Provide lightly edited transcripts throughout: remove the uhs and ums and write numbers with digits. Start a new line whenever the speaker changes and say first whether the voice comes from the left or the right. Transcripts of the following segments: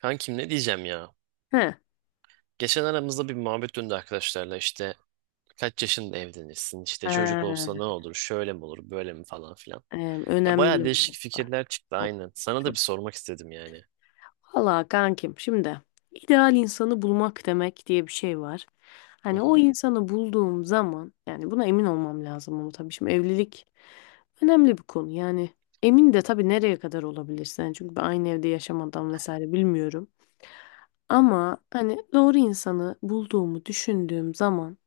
right: Kankim, ne diyeceğim ya?
left: He.
right: Geçen aramızda bir muhabbet döndü arkadaşlarla. İşte kaç yaşında evlenirsin, işte çocuk olsa
left: Ee,
right: ne olur, şöyle mi olur böyle mi, falan filan. Ya
left: Önemli
right: baya değişik
left: noktalar.
right: fikirler çıktı,
left: Bu.
right: aynen. Sana da bir sormak istedim yani.
left: Valla kankim şimdi ideal insanı bulmak demek diye bir şey var.
right: Hı
left: Hani o
right: hı.
left: insanı bulduğum zaman yani buna emin olmam lazım ama tabii şimdi evlilik önemli bir konu. Yani emin de tabii nereye kadar olabilirsin. Yani çünkü ben aynı evde yaşamadan vesaire bilmiyorum. Ama hani doğru insanı bulduğumu düşündüğüm zaman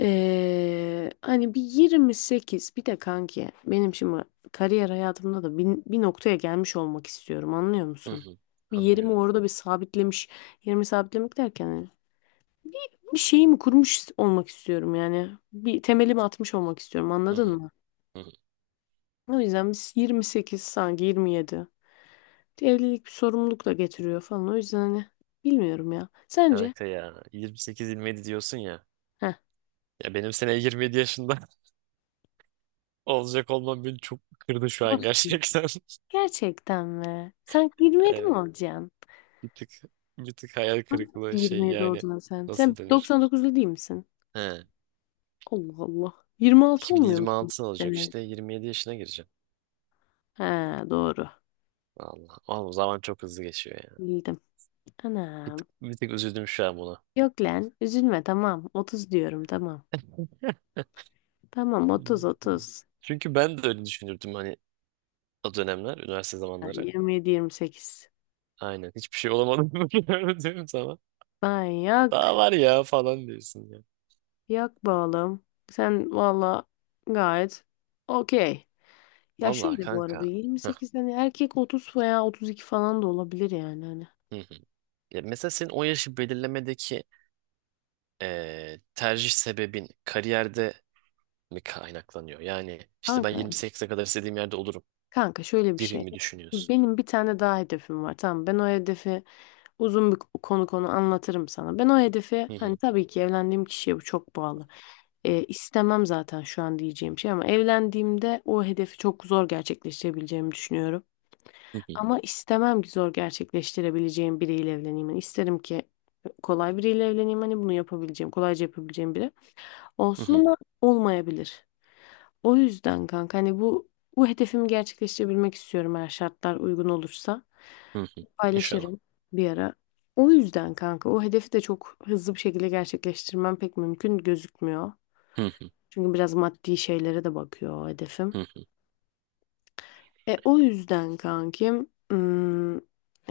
left: Hani bir 28 bir de kanki benim şimdi kariyer hayatımda da bir noktaya gelmiş olmak istiyorum anlıyor
right: Hı
left: musun?
right: hı.
left: Bir yerimi
right: Anlıyorum.
left: orada bir sabitlemiş yerimi sabitlemek derken hani bir şeyimi kurmuş olmak istiyorum yani bir temelimi atmış olmak istiyorum
right: Hı hı.
left: anladın mı?
right: Hı hı.
left: O yüzden biz 28 sanki 27 evlilik bir sorumluluk da getiriyor falan o yüzden hani bilmiyorum ya sence?
right: Kanka, ya 28-27 diyorsun ya.
left: Heh,
right: Ya benim sene 27 yaşında olacak olmam beni çok kırdı şu an
left: nasıl?
right: gerçekten.
left: Gerçekten mi? Sen 27
right: Evet,
left: mi olacaksın?
right: bir tık bir tık hayal
left: Nasıl
right: kırıklığı, şey
left: 27
right: yani,
left: oldun lan sen? Sen
right: nasıl denir?
left: 99'lu değil misin?
right: He.
left: Allah Allah. 26 olmuyor musun?
right: 2026 olacak,
left: Evet.
right: işte 27 yaşına gireceğim.
left: Ha, doğru.
right: Allah. Oğlum, zaman çok hızlı geçiyor ya.
left: Bildim.
right: Bir
left: Anam.
right: tık, bir tık üzüldüm şu an buna.
left: Yok lan. Üzülme, tamam. 30 diyorum, tamam. Tamam, 30 30.
right: Çünkü ben de öyle düşünürdüm hani, o dönemler, üniversite
left: Ha,
right: zamanları.
left: 27 28.
right: Aynen. Hiçbir şey olamadım, böyle diyorum sana.
left: Ben yok.
right: Daha var ya falan diyorsun ya.
left: Yok be oğlum. Sen valla gayet okey. Ya
right: Vallahi
left: şöyle, bu arada
right: kanka. Heh,
left: 28'den erkek 30 veya 32 falan da olabilir yani hani.
right: hı hı. Ya mesela senin o yaşı belirlemedeki, tercih sebebin kariyerde mi kaynaklanıyor? Yani işte ben
left: Kanka,
right: 28'e kadar istediğim yerde olurum
left: Kanka şöyle bir
right: gibi
left: şey.
right: mi düşünüyorsun?
left: Benim bir tane daha hedefim var. Tamam, ben o hedefi uzun bir konu anlatırım sana. Ben o hedefi
right: Hı
left: hani
right: hı,
left: tabii ki evlendiğim kişiye bu çok bağlı. İstemem zaten şu an diyeceğim şey, ama evlendiğimde o hedefi çok zor gerçekleştirebileceğimi düşünüyorum.
right: hı hı,
left: Ama istemem ki zor gerçekleştirebileceğim biriyle evleneyim. Yani isterim ki kolay biriyle evleneyim. Hani bunu yapabileceğim, kolayca yapabileceğim biri
right: hı
left: olsun
right: hı.
left: ama olmayabilir. O yüzden kanka hani bu hedefimi gerçekleştirebilmek istiyorum, eğer şartlar uygun olursa.
right: Hı hı. İnşallah.
left: Paylaşırım bir ara. O yüzden kanka o hedefi de çok hızlı bir şekilde gerçekleştirmem pek mümkün gözükmüyor.
right: Hı hı.
left: Çünkü biraz maddi şeylere de bakıyor o
right: Hı
left: hedefim.
right: hı.
left: O yüzden kankim,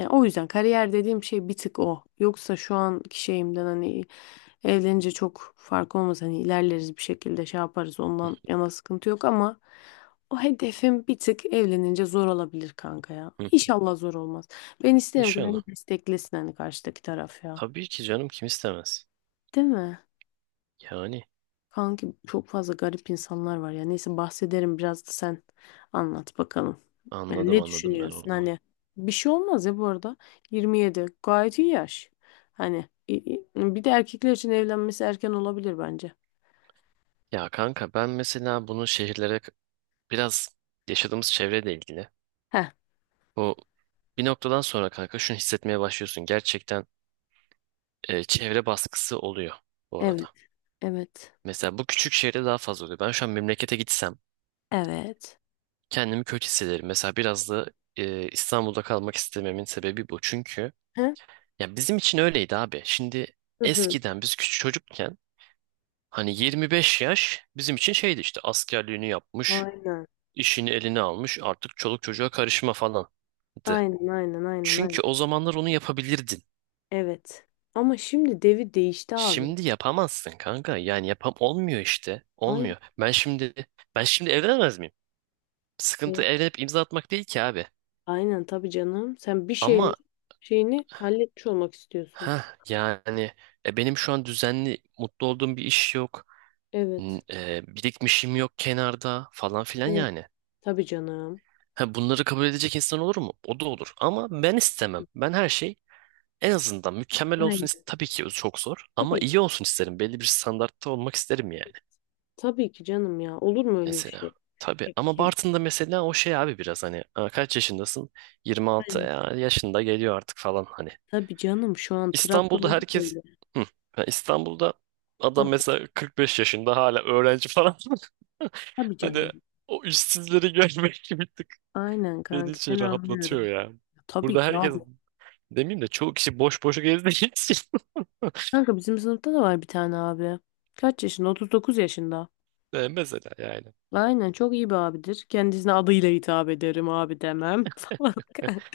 left: o yüzden kariyer dediğim şey bir tık o. Yoksa şu anki şeyimden hani evlenince çok fark olmaz. Hani ilerleriz bir şekilde, şey yaparız, ondan yana sıkıntı yok ama o hedefim bir tık evlenince zor olabilir kanka ya.
right: Hı.
left: İnşallah zor olmaz. Ben isterim ki
right: İnşallah.
left: beni desteklesin hani karşıdaki taraf ya.
right: Tabii ki canım, kim istemez?
left: Değil mi?
right: Yani
left: Kanki çok fazla garip insanlar var ya. Neyse, bahsederim biraz, da sen anlat bakalım. Yani
right: anladım,
left: ne
right: anladım ben
left: düşünüyorsun?
right: onları.
left: Hani bir şey olmaz ya, bu arada. 27 gayet iyi yaş. Hani bir de erkekler için evlenmesi erken olabilir bence.
right: Ya kanka, ben mesela bunu şehirlere, biraz yaşadığımız çevreyle ilgili.
left: Heh,
right: Bu bir noktadan sonra kanka şunu hissetmeye başlıyorsun. Gerçekten, çevre baskısı oluyor bu
left: evet,
right: arada.
left: evet,
right: Mesela bu küçük şehirde daha fazla oluyor. Ben şu an memlekete gitsem
left: evet.
right: kendimi kötü hissederim. Mesela biraz da, İstanbul'da kalmak istememin sebebi bu. Çünkü
left: Heh,
right: ya bizim için öyleydi abi. Şimdi,
left: hı hı.
right: eskiden biz küçük çocukken, hani 25 yaş bizim için şeydi işte: askerliğini yapmış,
left: Aynen,
right: işini eline almış, artık çoluk çocuğa karışma falandı.
left: aynen, aynen, aynen, aynen.
right: Çünkü o zamanlar onu yapabilirdin.
left: Evet. Ama şimdi devir değişti abi.
right: Şimdi yapamazsın kanka. Yani yapam olmuyor işte.
left: Aynen,
right: Olmuyor. Ben şimdi evlenemez miyim? Sıkıntı evlenip imza atmak değil ki abi.
left: aynen, tabii canım. Sen bir şeyleri
right: Ama
left: şeyini halletmiş olmak istiyorsun.
right: ha yani, benim şu an düzenli mutlu olduğum bir iş yok. N-
left: Evet,
right: e, birikmişim yok kenarda falan filan
left: evet.
right: yani.
left: Tabii canım.
right: Ha, bunları kabul edecek insan olur mu? O da olur. Ama ben istemem. Ben her şey en azından mükemmel olsun
left: Aynen.
right: tabii ki çok zor, ama
left: Tabii
right: iyi olsun isterim. Belli bir standartta olmak isterim yani,
left: Tabii ki canım ya. Olur mu öyle bir
right: mesela.
left: şey?
right: Tabii ama
left: Kes.
right: Bartın'da mesela o şey abi, biraz hani, "Aa, kaç yaşındasın? 26
left: Aynen.
right: ya, yaşında geliyor artık," falan hani.
left: Tabii canım. Şu an
right: İstanbul'da
left: Trabzon'da
right: herkes...
left: öyle.
right: Hı. Ha, İstanbul'da adam
left: Hah,
right: mesela 45 yaşında hala öğrenci falan.
left: tabii
right: Hani
left: canım.
right: o işsizleri görmek bir tık
left: Aynen
right: beni
left: kanka.
right: şey
left: Seni
right: rahatlatıyor
left: anlıyorum.
right: ya.
left: Tabii
right: Burada
left: ki
right: herkes...
left: abi.
right: Demeyeyim de, çoğu kişi boş boş gezdiği için.
left: Kanka, bizim sınıfta da var bir tane abi. Kaç yaşında? 39 yaşında.
right: Mesela yani.
left: Aynen, çok iyi bir abidir. Kendisine adıyla hitap ederim, abi demem falan
right: Hı
left: kanka.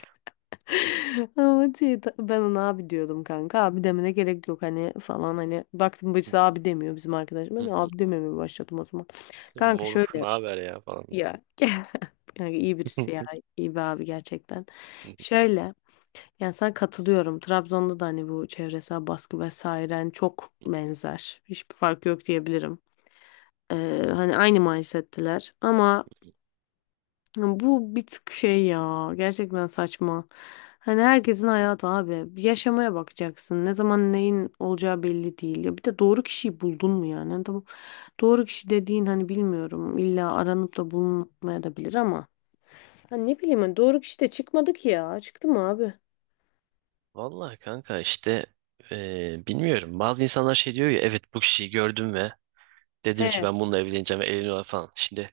left: Ama şey, ben ona abi diyordum kanka. Abi demene gerek yok hani falan hani. Baktım, bacısı
right: hı,
left: abi demiyor bizim arkadaş.
right: hı
left: Ben de
right: hı.
left: abi dememeye başladım o zaman.
right: İşte
left: Kanka
right: moruk
left: şöyle.
right: ne haber ya falan.
left: Ya. Kanka, iyi birisi ya. İyi bir abi gerçekten. Şöyle. Yani sana katılıyorum. Trabzon'da da hani bu çevresel baskı vesaire hani çok benzer. Hiçbir fark yok diyebilirim. Ee, Hani aynı mindset'teler. Ama bu bir tık şey ya. Gerçekten saçma. Hani herkesin hayatı abi. Yaşamaya bakacaksın. Ne zaman neyin olacağı belli değil. Ya bir de doğru kişiyi buldun mu yani? Hani, tamam. Doğru kişi dediğin hani bilmiyorum. İlla aranıp da bulunmaya da bilir ama. Ha, ne bileyim, ben doğru kişi de çıkmadı ki ya. Çıktı mı abi?
right: Vallahi kanka, işte bilmiyorum. Bazı insanlar şey diyor ya, evet bu kişiyi gördüm ve dedim
left: He,
right: ki, ben bununla evleneceğim, ve evleniyorlar falan. Şimdi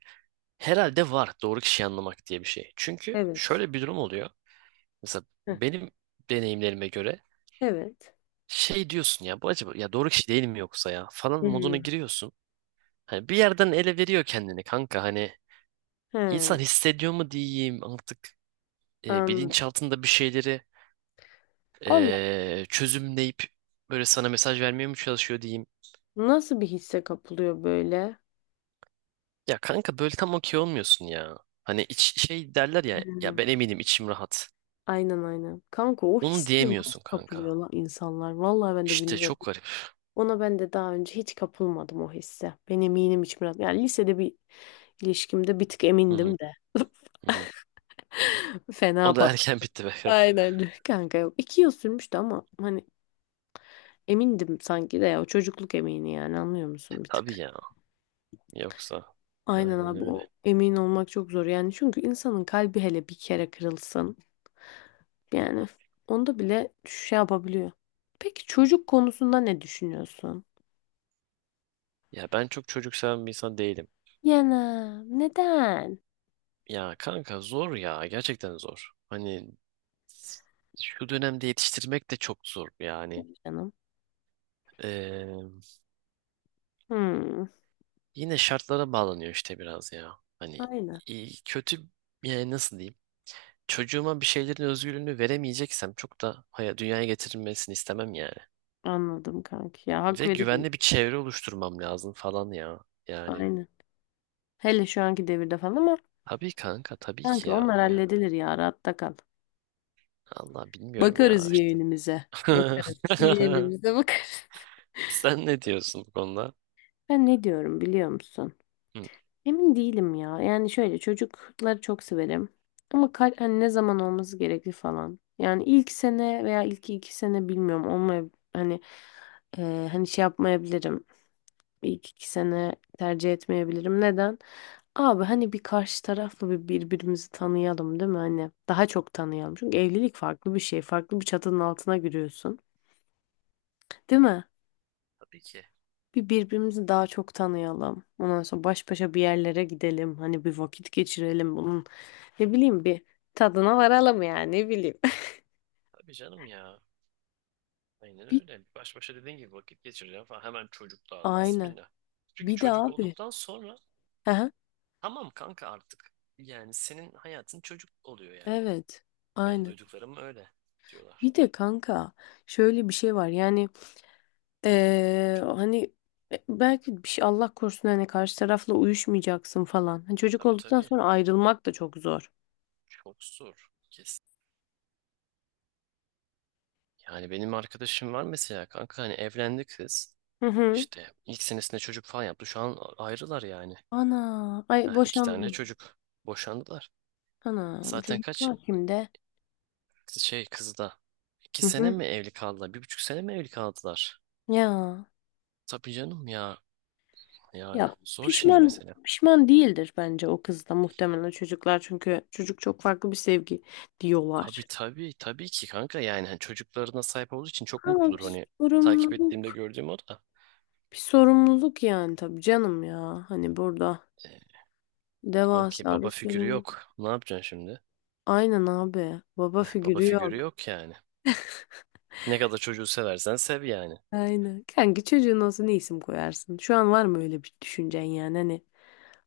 right: herhalde var, doğru kişiyi anlamak diye bir şey. Çünkü
left: evet.
right: şöyle bir durum oluyor. Mesela
left: Heh,
right: benim deneyimlerime göre
left: evet.
right: şey diyorsun ya, bu acaba ya doğru kişi değil mi, yoksa ya falan moduna
left: Hmm.
right: giriyorsun. Hani bir yerden ele veriyor kendini kanka, hani
left: He,
right: İnsan hissediyor mu diyeyim artık,
left: anladım.
right: bilinçaltında bir şeyleri
left: Allah,
right: çözümleyip böyle sana mesaj vermeye mi çalışıyor diyeyim.
left: nasıl bir hisse kapılıyor böyle?
right: Ya kanka, böyle tam okey olmuyorsun ya. Hani şey derler
left: He.
right: ya ben eminim, içim rahat.
left: Aynen, aynen. Kanka, o
right: Onu
left: hisse
right: diyemiyorsun
left: nasıl kapılıyor
right: kanka.
left: lan insanlar? Vallahi ben de
right: İşte
left: bilmiyorum.
right: çok garip.
left: Ona ben de daha önce hiç kapılmadım o hisse. Ben eminim hiç biraz. Yani lisede bir ilişkimde bir tık
right: Hı hı,
left: emindim de.
right: hı hı. O
left: Fena
right: da
left: patladı.
right: erken bitti be.
left: Aynen. Kanka yok. 2 yıl sürmüştü ama hani emindim, sanki de ya o çocukluk emini yani, anlıyor
right: E,
left: musun bir
right: tabii
left: tık?
right: ya. Yoksa,
left: Aynen
right: aynen
left: abi,
right: öyle.
left: o emin olmak çok zor yani, çünkü insanın kalbi hele bir kere kırılsın, yani onda bile şey yapabiliyor. Peki çocuk konusunda ne düşünüyorsun?
right: Ya ben çok çocuk seven bir insan değilim.
left: Yana neden?
right: Ya kanka zor ya, gerçekten zor. Hani şu dönemde yetiştirmek de çok zor yani.
left: Canım.
right: Ee,
left: Hmm,
right: yine şartlara bağlanıyor işte biraz ya. Hani
left: aynen,
right: iyi, kötü, yani nasıl diyeyim? Çocuğuma bir şeylerin özgürlüğünü veremeyeceksem çok da, dünyaya getirilmesini istemem yani.
left: anladım kanki ya, hak
right: Ve
left: veriyorum,
right: güvenli bir çevre oluşturmam lazım falan ya. Yani
left: aynen. Hele şu anki devirde falan ama
right: tabii kanka, tabii ki
left: kanki
right: ya.
left: onlar
right: Ya
left: halledilir ya, rahatta kal.
right: Allah, bilmiyorum ya
left: Bakarız
right: işte.
left: yeğenimize. Bakarız. Yeğenimize bakarız.
right: Sen ne diyorsun bu konuda?
left: Ben ne diyorum biliyor musun?
right: Hı.
left: Emin değilim ya. Yani şöyle, çocukları çok severim. Ama kal hani ne zaman olması gerekli falan. Yani ilk sene veya ilk 2 sene bilmiyorum. Olmaya hani hani şey yapmayabilirim. İlk 2 sene tercih etmeyebilirim. Neden? Abi hani bir karşı tarafla bir birbirimizi tanıyalım, değil mi? Hani daha çok tanıyalım. Çünkü evlilik farklı bir şey. Farklı bir çatının altına giriyorsun. Değil mi?
right: Tabii ki.
left: Bir birbirimizi daha çok tanıyalım. Ondan sonra baş başa bir yerlere gidelim. Hani bir vakit geçirelim bunun. Ne bileyim, bir tadına varalım yani, ne bileyim.
right: Tabii canım ya. Aynen
left: Bir,
right: öyle. Baş başa dediğin gibi vakit geçireceğim falan. Hemen çocuk da al.
left: aynen.
right: Bismillah. Çünkü
left: Bir de
right: çocuk
left: abi.
right: olduktan sonra
left: Aha,
right: tamam kanka artık. Yani senin hayatın çocuk oluyor yani.
left: evet.
right: Benim
left: Aynen.
right: duyduklarım öyle diyorlar.
left: Bir de kanka şöyle bir şey var. Yani hani, belki bir şey Allah korusun hani karşı tarafla uyuşmayacaksın falan. Hani çocuk
right: Tabii
left: olduktan
right: tabii.
left: sonra ayrılmak da çok zor.
right: Çok zor. Kesin. Yani benim arkadaşım var mesela kanka, hani evlendi kız.
left: Hı hı.
right: İşte ilk senesinde çocuk falan yaptı. Şu an ayrılar yani.
left: Ana. Ay,
right: Heh, iki tane
left: boşandım.
right: çocuk. Boşandılar.
left: Anam,
right: Zaten kaç
left: çocuklar kimde?
right: şey kızı da. İki
left: Hı
right: sene
left: hı.
right: mi evli kaldılar? Bir buçuk sene mi evli kaldılar?
left: Ya,
right: Tabii canım ya, yani
left: Ya
right: zor şimdi
left: pişman
right: mesela.
left: pişman değildir bence, o kız da muhtemelen çocuklar çünkü çocuk çok farklı bir sevgi
right: Tabii
left: diyorlar.
right: tabii tabii ki kanka, yani hani çocuklarına sahip olduğu için çok
left: Ama
right: mutludur
left: bir
right: hani, takip ettiğimde
left: sorumluluk,
right: gördüğüm o da.
left: bir sorumluluk yani, tabii canım ya. Hani burada
right: E, kanki
left: devasa bir
right: baba figürü
left: sorumluluk.
right: yok. Ne yapacaksın şimdi?
left: Aynen abi. Baba
right: Heh, baba
left: figürü yok.
right: figürü yok yani. Ne kadar çocuğu seversen sev yani.
left: Aynen. Kanki, çocuğun olsa ne isim koyarsın? Şu an var mı öyle bir düşüncen yani hani,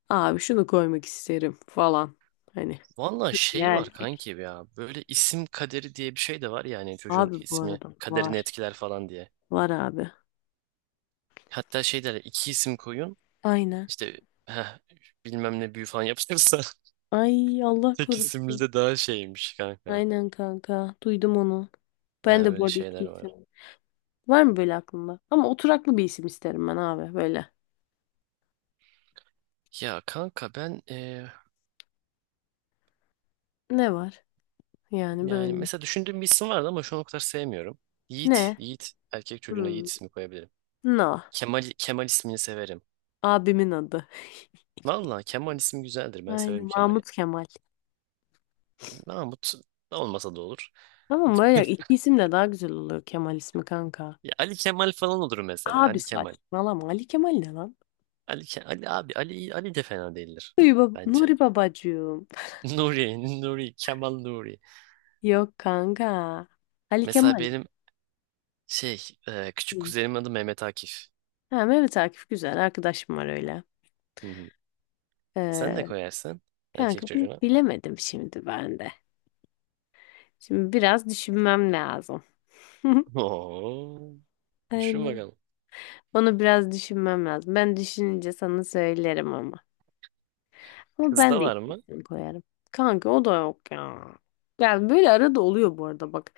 left: abi şunu koymak isterim falan. Hani
right: Valla
left: kız
right: şey
left: ya
right: var
left: erkek.
right: kanki ya, böyle isim kaderi diye bir şey de var, yani çocuğun
left: Abi bu
right: ismi
left: arada
right: kaderini
left: var.
right: etkiler falan diye.
left: Var abi.
right: Hatta şey derler, iki isim koyun
left: Aynen.
right: işte, heh, bilmem ne büyü falan yapılırsa
left: Ay, Allah
right: tek isimli
left: korusun.
right: de daha şeymiş kanka.
left: Aynen kanka. Duydum onu.
right: Ha,
left: Ben de bu
right: öyle
left: arada
right: şeyler
left: iki isim.
right: var.
left: Var mı böyle aklında? Ama oturaklı bir isim isterim ben abi, böyle.
right: Ya kanka ben,
left: Ne var? Yani
right: yani
left: böyle.
right: mesela düşündüğüm bir isim vardı ama şu an o kadar sevmiyorum. Yiğit,
left: Ne?
right: Yiğit. Erkek çocuğuna
left: Hmm.
right: Yiğit ismi koyabilirim.
left: No.
right: Kemal, Kemal ismini severim.
left: Abimin adı.
right: Valla Kemal ismi güzeldir. Ben
left: Aynen.
right: severim Kemal'i.
left: Mahmut Kemal.
right: Mahmut da olmasa da olur.
left: Tamam, böyle iki isim de daha güzel oluyor Kemal ismi kanka.
right: Ya Ali Kemal falan olur mesela.
left: Abi,
right: Ali Kemal.
left: saçmalama. Ali Kemal ne lan?
right: Ali abi Ali Ali de fena değildir
left: Nuri,
right: bence.
left: Nuri babacığım.
right: Nuri, Nuri, Kemal Nuri.
left: Yok kanka. Ali
right: Mesela
left: Kemal.
right: benim şey, küçük
left: Hı.
right: kuzenimin adı Mehmet Akif.
left: Ha, Mehmet Akif güzel. Arkadaşım var öyle.
right: Hı hı. Sen ne
left: Ee,
right: koyarsın erkek
left: Kanka,
right: çocuğuna?
left: bilemedim şimdi ben de. Şimdi biraz düşünmem lazım.
right: Oo, düşün
left: Aynen.
right: bakalım.
left: Onu biraz düşünmem lazım. Ben düşününce sana söylerim ama. Ama ben
right: Kızda
left: de ilk
right: var mı?
left: isim koyarım. Kanka o da yok ya. Yani böyle arada oluyor bu arada, bak.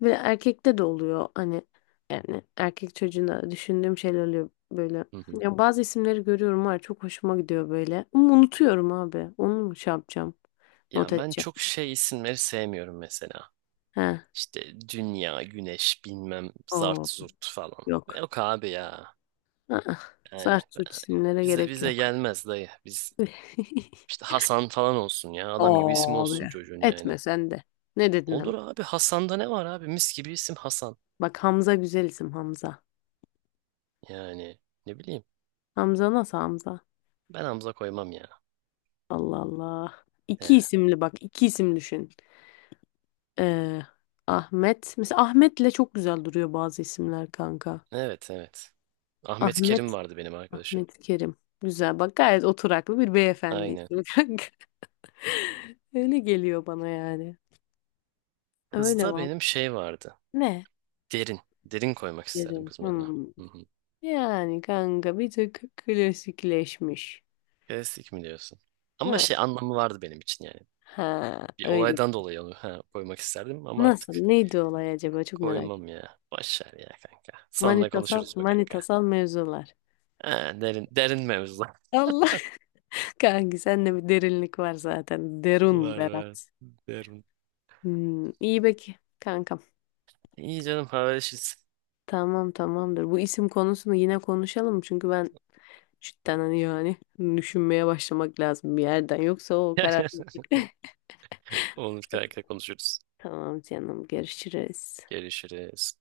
left: Böyle erkekte de oluyor hani yani erkek çocuğuna düşündüğüm şeyler oluyor böyle.
right: Hı hı.
left: Ya bazı isimleri görüyorum var, çok hoşuma gidiyor böyle. Ama unutuyorum abi. Onu mu şey yapacağım? Not
right: Ya ben
left: edeceğim.
right: çok şey isimleri sevmiyorum mesela.
left: He.
right: İşte dünya, güneş, bilmem zart
left: Oo,
right: zurt falan.
left: yok.
right: Yok abi ya.
left: Aa,
right: Yani
left: zart zurt isimlere
right: bize
left: gerek
right: bize
left: yok.
right: gelmez dayı. Biz işte Hasan falan olsun ya. Adam gibi isim
left: Abi.
right: olsun çocuğun yani.
left: Etme sen de. Ne dedin hemen?
right: Olur abi, Hasan'da ne var abi? Mis gibi isim Hasan.
left: Bak, Hamza güzel isim, Hamza.
right: Yani ne bileyim.
left: Hamza nasıl, Hamza?
right: Ben Hamza koymam ya.
left: Allah Allah.
right: He.
left: İki isimli bak, iki isim düşün. Ee, Ahmet. Mesela Ahmet'le çok güzel duruyor bazı isimler kanka.
right: Evet evet. Ahmet Kerim
left: Ahmet.
right: vardı benim arkadaşım.
left: Ahmet Kerim. Güzel bak, gayet oturaklı bir beyefendi
right: Aynen.
left: ismi kanka. Öyle geliyor bana yani. Öyle
right: Kızda
left: var.
right: benim şey vardı.
left: Ne?
right: Derin. Derin koymak isterdim
left: Kerim.
right: kızın adına.
left: Hmm.
right: Hı hı.
left: Yani kanka bir tık klasikleşmiş.
right: Klasik mi diyorsun? Ama
left: Ha,
right: şey anlamı vardı benim için yani.
left: ha
right: Bir
left: öyle.
right: olaydan dolayı onu, koymak isterdim ama
left: Nasıl?
right: artık
left: Neydi olay acaba? Çok merak
right: koymam
left: ediyorum.
right: ya. Boş ver ya kanka. Sonra
left: Manitasal,
right: konuşuruz be kanka.
left: manitasal mevzular.
right: Ha, derin, derin mevzu.
left: Allah, kanki sende bir derinlik var zaten. Derun
right: Var var.
left: Berat.
right: Derin.
left: İyi peki kankam.
right: İyi canım, haberleşiriz.
left: Tamam, tamamdır. Bu isim konusunu yine konuşalım. Çünkü ben cidden hani yani düşünmeye başlamak lazım bir yerden. Yoksa o karar...
right: Olur kanka, konuşuruz.
left: Tamam canım, görüşürüz.
right: Görüşürüz.